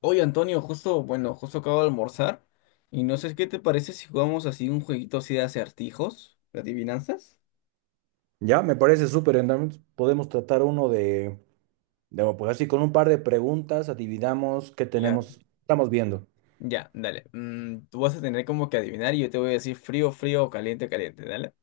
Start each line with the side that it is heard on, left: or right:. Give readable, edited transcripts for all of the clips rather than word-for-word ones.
left: Oye, Antonio, justo, bueno, justo acabo de almorzar y no sé qué te parece si jugamos así un jueguito así de acertijos, de adivinanzas.
right: Ya, me parece súper. Entonces podemos tratar uno de, pues así, con un par de preguntas, adivinamos qué
left: Claro.
right: tenemos, estamos viendo.
left: Ya, dale. Tú vas a tener como que adivinar y yo te voy a decir frío, frío o caliente, caliente. Dale,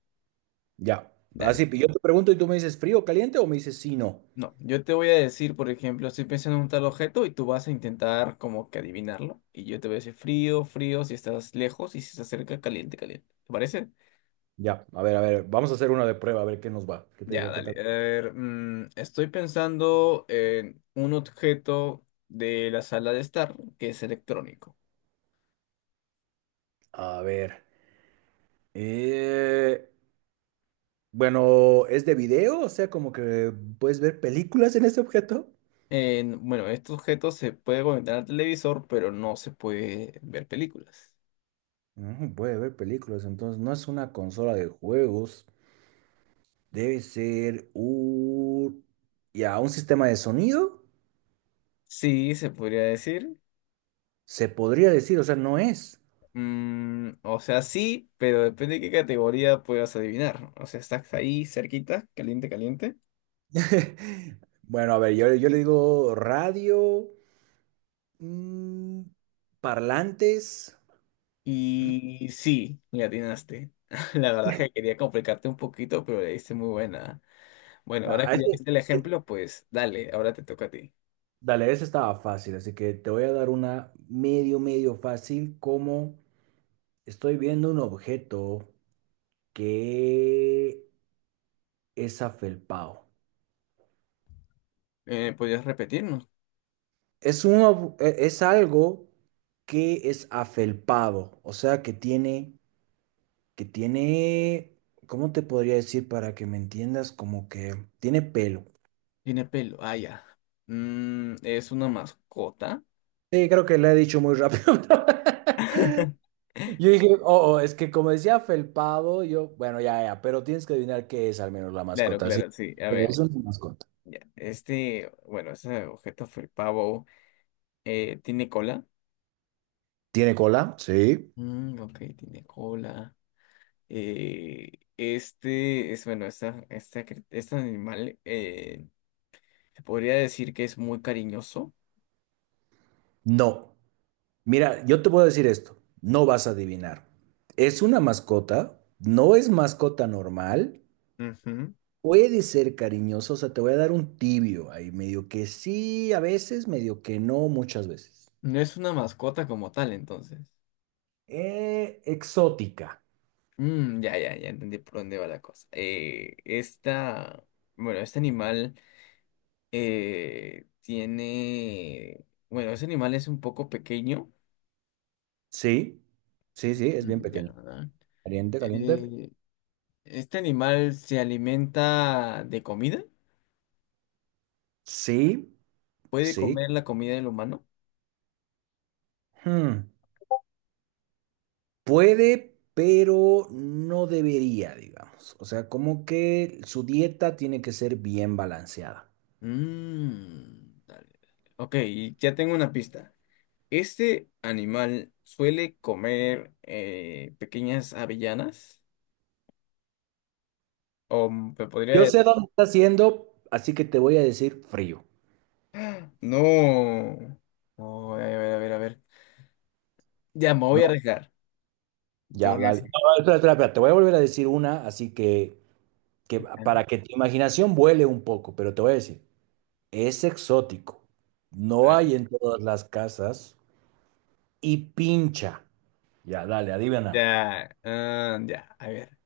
right: Ya,
left: dale.
right: así, yo te pregunto y tú me dices frío, caliente o me dices sí, no.
left: No, yo te voy a decir, por ejemplo, estoy pensando en un tal objeto y tú vas a intentar como que adivinarlo y yo te voy a decir frío, frío si estás lejos y si estás cerca, caliente, caliente. ¿Te parece?
right: Ya, a ver, vamos a hacer una de prueba, a ver qué nos va. ¿Qué
left: Ya,
right: te- Qué
left: dale.
right: tal?
left: A ver, estoy pensando en un objeto de la sala de estar que es electrónico.
right: A ver. eh, bueno, ¿es de video? O sea, como que puedes ver películas en este objeto.
left: Bueno, este objeto se puede conectar al televisor, pero no se puede ver películas.
right: Mm, puede ver películas, entonces no es una consola de juegos. Debe ser un... Ya, un sistema de sonido,
left: Sí, se podría decir.
right: se podría decir, o sea, no es.
left: Mm, o sea, sí, pero depende de qué categoría puedas adivinar. O sea, estás ahí cerquita, caliente, caliente.
right: Bueno, a ver, yo le digo radio, mm, parlantes. Mm.
left: Y sí, le atinaste. La verdad es que quería complicarte un poquito, pero le diste muy buena. Bueno,
right: No,
left: ahora que ya
right: ese-
left: viste el
right: eh,
left: ejemplo, pues dale, ahora te toca a ti.
right: Dale, ese estaba fácil, así que te voy a dar una medio, medio fácil, como estoy viendo un objeto que es afelpao.
left: ¿Podrías repetirnos?
right: Es un ob- e- Es algo que es afelpado, o sea, que tiene, ¿cómo te podría decir para que me entiendas? Como que tiene pelo.
left: Tiene pelo. Ah, ya. ¿Es una mascota?
right: Sí, creo que le he dicho muy rápido. Yo dije, oh, oh, es que como decía afelpado, yo, bueno, ya, ya, pero tienes que adivinar qué es al menos la
left: Claro,
right: mascota, ¿sí?
left: claro, sí. A
right: Es
left: ver,
right: una mascota.
left: ya. Este, bueno, ese objeto fue el pavo. ¿Tiene cola?
right: ¿Tiene cola? Sí.
left: Mm, ok, tiene cola. Este es, bueno, esta, cri- Este animal se podría decir que es muy cariñoso.
right: No. Mira, yo te puedo decir esto, no vas a adivinar. Es una mascota, no es mascota normal.
left: Ujú.
right: Puede ser cariñoso, o sea, te voy a dar un tibio ahí, medio que sí, a veces, medio que no, muchas veces.
left: No es una mascota como tal, entonces.
right: Exótica.
left: Mm, ya, ya, ya entendí por dónde va la cosa. Este animal ese animal es un poco pequeño.
right: Sí, sí, sí, es bien
left: Mm, ya.
right: pequeño.
left: ¿Verdad?
right: Caliente, caliente.
left: Eh, este animal se alimenta de comida.
right: Sí,
left: ¿Puede
right: sí.
left: comer la comida del humano?
right: Hmm, puede, pero no debería, digamos. O sea, como que su dieta tiene que ser bien balanceada.
left: Mm, dale, dale. Ok, y ya tengo una pista. Este animal suele comer pequeñas avellanas, o te
right: Yo
left: podría.
right: sé dónde está haciendo, así que te voy a decir frío.
left: No. No, a ver, a ver, a ver. Ya, me voy
right: No,
left: a arriesgar. Te
right: ya,
left: voy a
right: dale. No,
left: decir.
right: espera, espera, espera, te voy a volver a decir una, así que para que tu imaginación vuele un poco, pero te voy a decir, es exótico, no hay en todas las casas y pincha. Ya, dale, adivina.
left: Ya, ah, ya, a ver.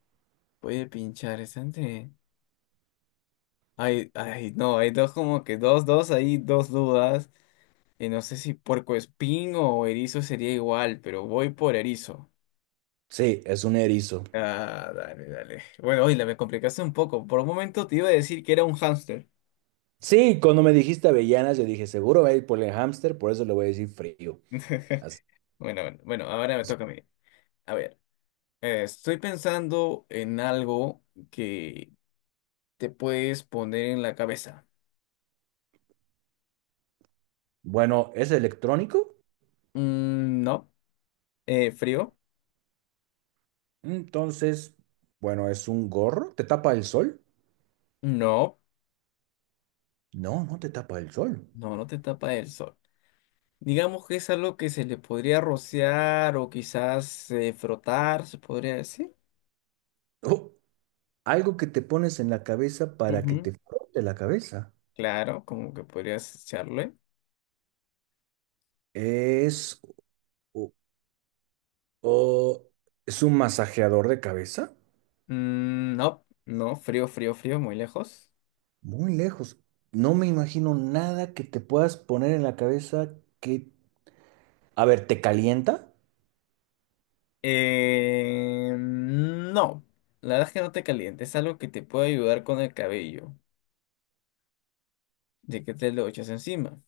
left: Voy a pinchar esta ante- Ay, ay, no, hay dos como que dos, hay dos dudas. Y no sé si puerco espín o erizo sería igual, pero voy por erizo.
right: Sí, es un erizo.
left: Ah, dale, dale. Bueno, hoy la me complicaste un poco. Por un momento te iba a decir que era un hámster.
right: Sí, cuando me dijiste avellanas, yo dije, seguro va a ir por el hámster, por eso le voy a decir frío. Así.
left: Bueno, bueno, bueno, ahora me toca a mí. A ver. Estoy pensando en algo que te puedes poner en la cabeza.
right: Bueno, ¿es electrónico?
left: Mm, no. ¿Frío?
right: Entonces, bueno, ¿es un gorro? ¿Te tapa el sol?
left: No.
right: No, no te tapa el sol.
left: No, no te tapa el sol. Digamos que es algo que se le podría rociar o quizás frotar, se podría decir.
right: Oh, algo que te pones en la cabeza para que
left: Ujú,
right: te frote la cabeza.
left: claro, como que podrías echarle.
right: Es O es un masajeador de cabeza.
left: Mm, no, no, frío, frío, frío, muy lejos.
right: Muy lejos. No me imagino nada que te puedas poner en la cabeza que... A ver, ¿te calienta?
left: No, la verdad es que no te calientes, es algo que te puede ayudar con el cabello, de que te lo echas encima.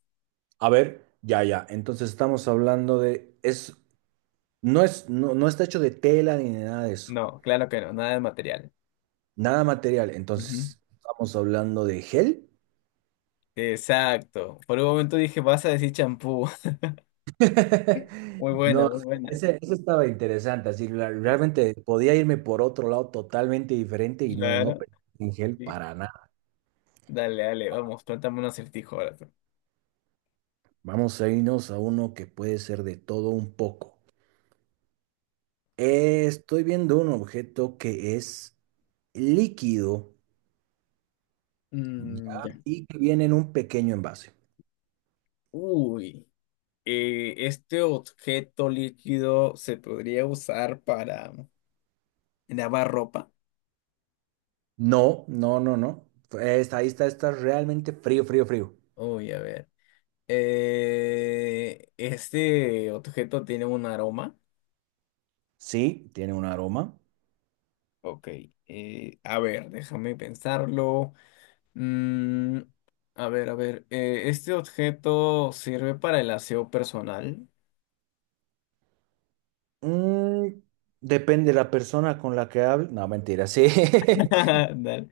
right: A ver, ya, ya. Entonces estamos hablando de... No, no está hecho de tela ni de nada de eso.
left: No, claro que no, nada de material.
right: Nada material.
left: Ujú.
right: Entonces, ¿estamos hablando de gel?
left: Exacto. Por un momento dije, vas a decir champú. Muy buena,
right: No,
left: muy buena.
right: ese estaba interesante. Así,
left: Eh,
right: realmente podía irme por otro lado totalmente diferente y no, no
left: Claro,
right: pensé en gel
left: sí.
right: para nada.
left: Dale, dale, vamos, plantame un acertijo ahora tú.
right: Vamos a irnos a uno que puede ser de todo un poco. Estoy viendo un objeto que es líquido,
left: Mm,
right: ya,
left: ya.
right: y que viene en un pequeño envase.
left: Uy. ¿Este objeto líquido se podría usar para lavar ropa?
right: No, no, no, no. Está, ahí está, está realmente frío, frío, frío.
left: Uy, a ver. ¿Este objeto tiene un aroma?
right: Sí, tiene un aroma.
left: Ok, a ver, déjame pensarlo. Mm, a ver, a ver. ¿Este objeto sirve para el aseo personal?
right: Mm, depende de la persona con la que hable. No, mentira, sí.
left: Dale.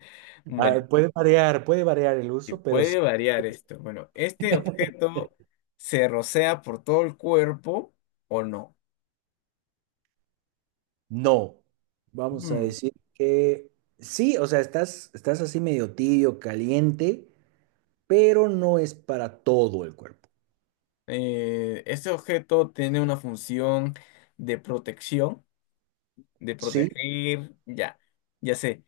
right: Ah,
left: Bueno,
right: puede variar el
left: y
right: uso, pero sí.
left: puede variar esto. Bueno, ¿este objeto se rocea por todo el cuerpo o no?
right: No, vamos a
left: Mm,
right: decir que sí, o sea, estás, estás así medio tibio, caliente, pero no es para todo el cuerpo.
left: ¿este objeto tiene una función de protección, de
right: Sí,
left: proteger? Ya, ya sé.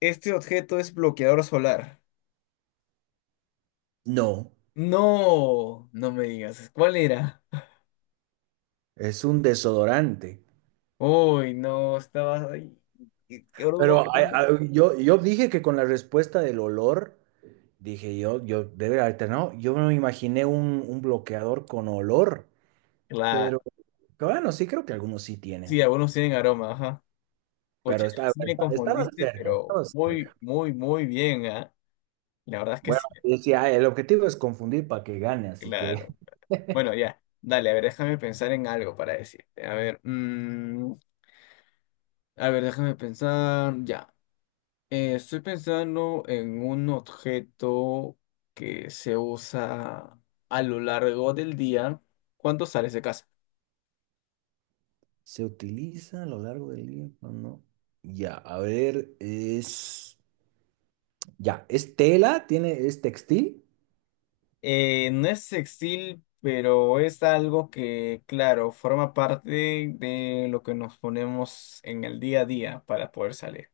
left: ¿Este objeto es bloqueador solar?
right: no,
left: No, no me digas. ¿Cuál era?
right: es un desodorante.
left: Uy, no, estaba ahí. ¿Qué aroma?
right: Pero
left: ¿Cómo?
right: yo dije que con la respuesta del olor, dije yo debe haber alternado. Yo no me imaginé un bloqueador con olor,
left: Claro,
right: pero pero bueno, sí creo que algunos sí
left: sí,
right: tienen,
left: algunos tienen aroma, ajá. Pucha,
right: pero
left: ahí sí me
right: estabas
left: confundiste,
right: cerca,
left: pero
right: estabas
left: muy,
right: cerca.
left: muy, muy bien, ¿ah? La verdad es que
right: Bueno,
left: sí,
right: yo decía, "Ah, el objetivo es confundir para que gane, así que."
left: claro. Bueno, ya, dale, a ver, déjame pensar en algo para decirte. A ver, a ver, déjame pensar, ya. Estoy pensando en un objeto que se usa a lo largo del día cuando sales de casa.
right: Se utiliza a lo largo del día, ¿o no? Ya, a ver, es tela, tiene, es textil.
left: No es sextil, pero es algo que, claro, forma parte de lo que nos ponemos en el día a día para poder salir.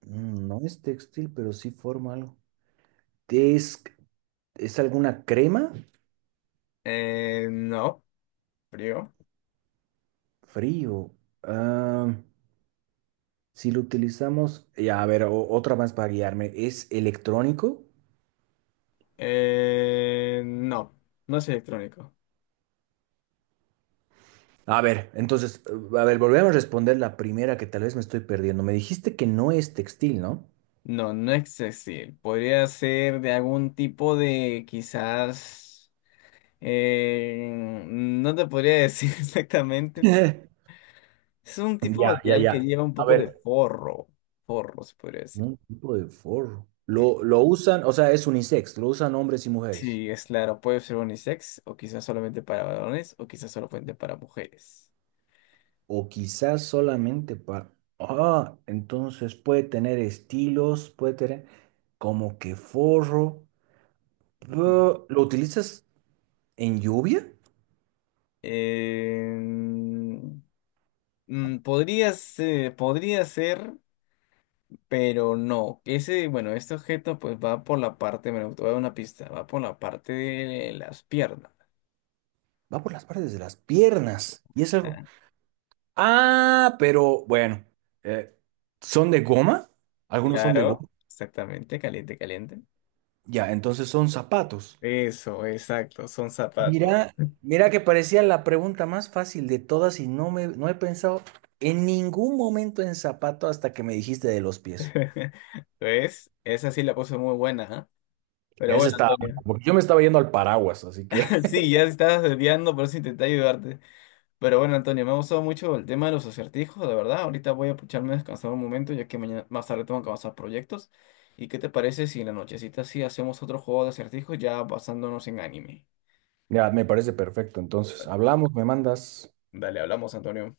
right: Mm, no es textil, pero sí forma algo. Es, es alguna crema,
left: No, frío.
right: frío. Ah, si lo utilizamos, ya, a ver, otra más para guiarme, ¿es electrónico?
left: No, no es electrónico.
right: A ver, entonces, a ver, volvemos a responder la primera que tal vez me estoy perdiendo. Me dijiste que no es textil, ¿no?
left: No, no es sextil. Podría ser de algún tipo de, quizás, eh, no te podría decir exactamente. Es un tipo de
right: Ya, ya,
left: material que
right: ya.
left: lleva un
right: A
left: poco de
right: ver,
left: forro. Forro, se podría decir.
right: un tipo de forro. Lo usan, o sea, es unisex, lo usan hombres y mujeres.
left: Sí, es claro, puede ser unisex, o quizás solamente para varones, o quizás solamente para mujeres.
right: O quizás solamente para... Ah, entonces puede tener estilos, puede tener como que forro.
left: Ujú.
right: Pero ¿lo utilizas en lluvia?
left: Em, podría ser, pero no. Ese, bueno, este objeto pues va por la parte, me voy a dar una pista, va por la parte de las piernas.
right: Va por las partes de las piernas. Y es algo...
left: Ah,
right: Ah, pero bueno, eh, ¿son de goma? Algunos son de
left: claro,
right: goma.
left: exactamente, caliente, caliente.
right: Ya, entonces son zapatos.
left: Eso, exacto, son zapatos.
right: Mira, mira que parecía la pregunta más fácil de todas y no me, no he pensado en ningún momento en zapato hasta que me dijiste de los pies.
left: Pues, esa sí la puse muy buena, ¿ah? Pero
right: Ese
left: bueno,
right: estaba,
left: Antonio.
right: porque yo me estaba yendo al paraguas, así que
left: Sí, ya estabas desviando, por eso intenté ayudarte. Pero bueno, Antonio, me ha gustado mucho el tema de los acertijos, la verdad. Ahorita voy a echarme a descansar un momento, ya que mañana más tarde tengo que avanzar proyectos. ¿Y qué te parece si en la nochecita sí hacemos otro juego de acertijos ya basándonos en anime?
right: ya me parece perfecto. Entonces, hablamos, me mandas.
left: Dale, hablamos, Antonio.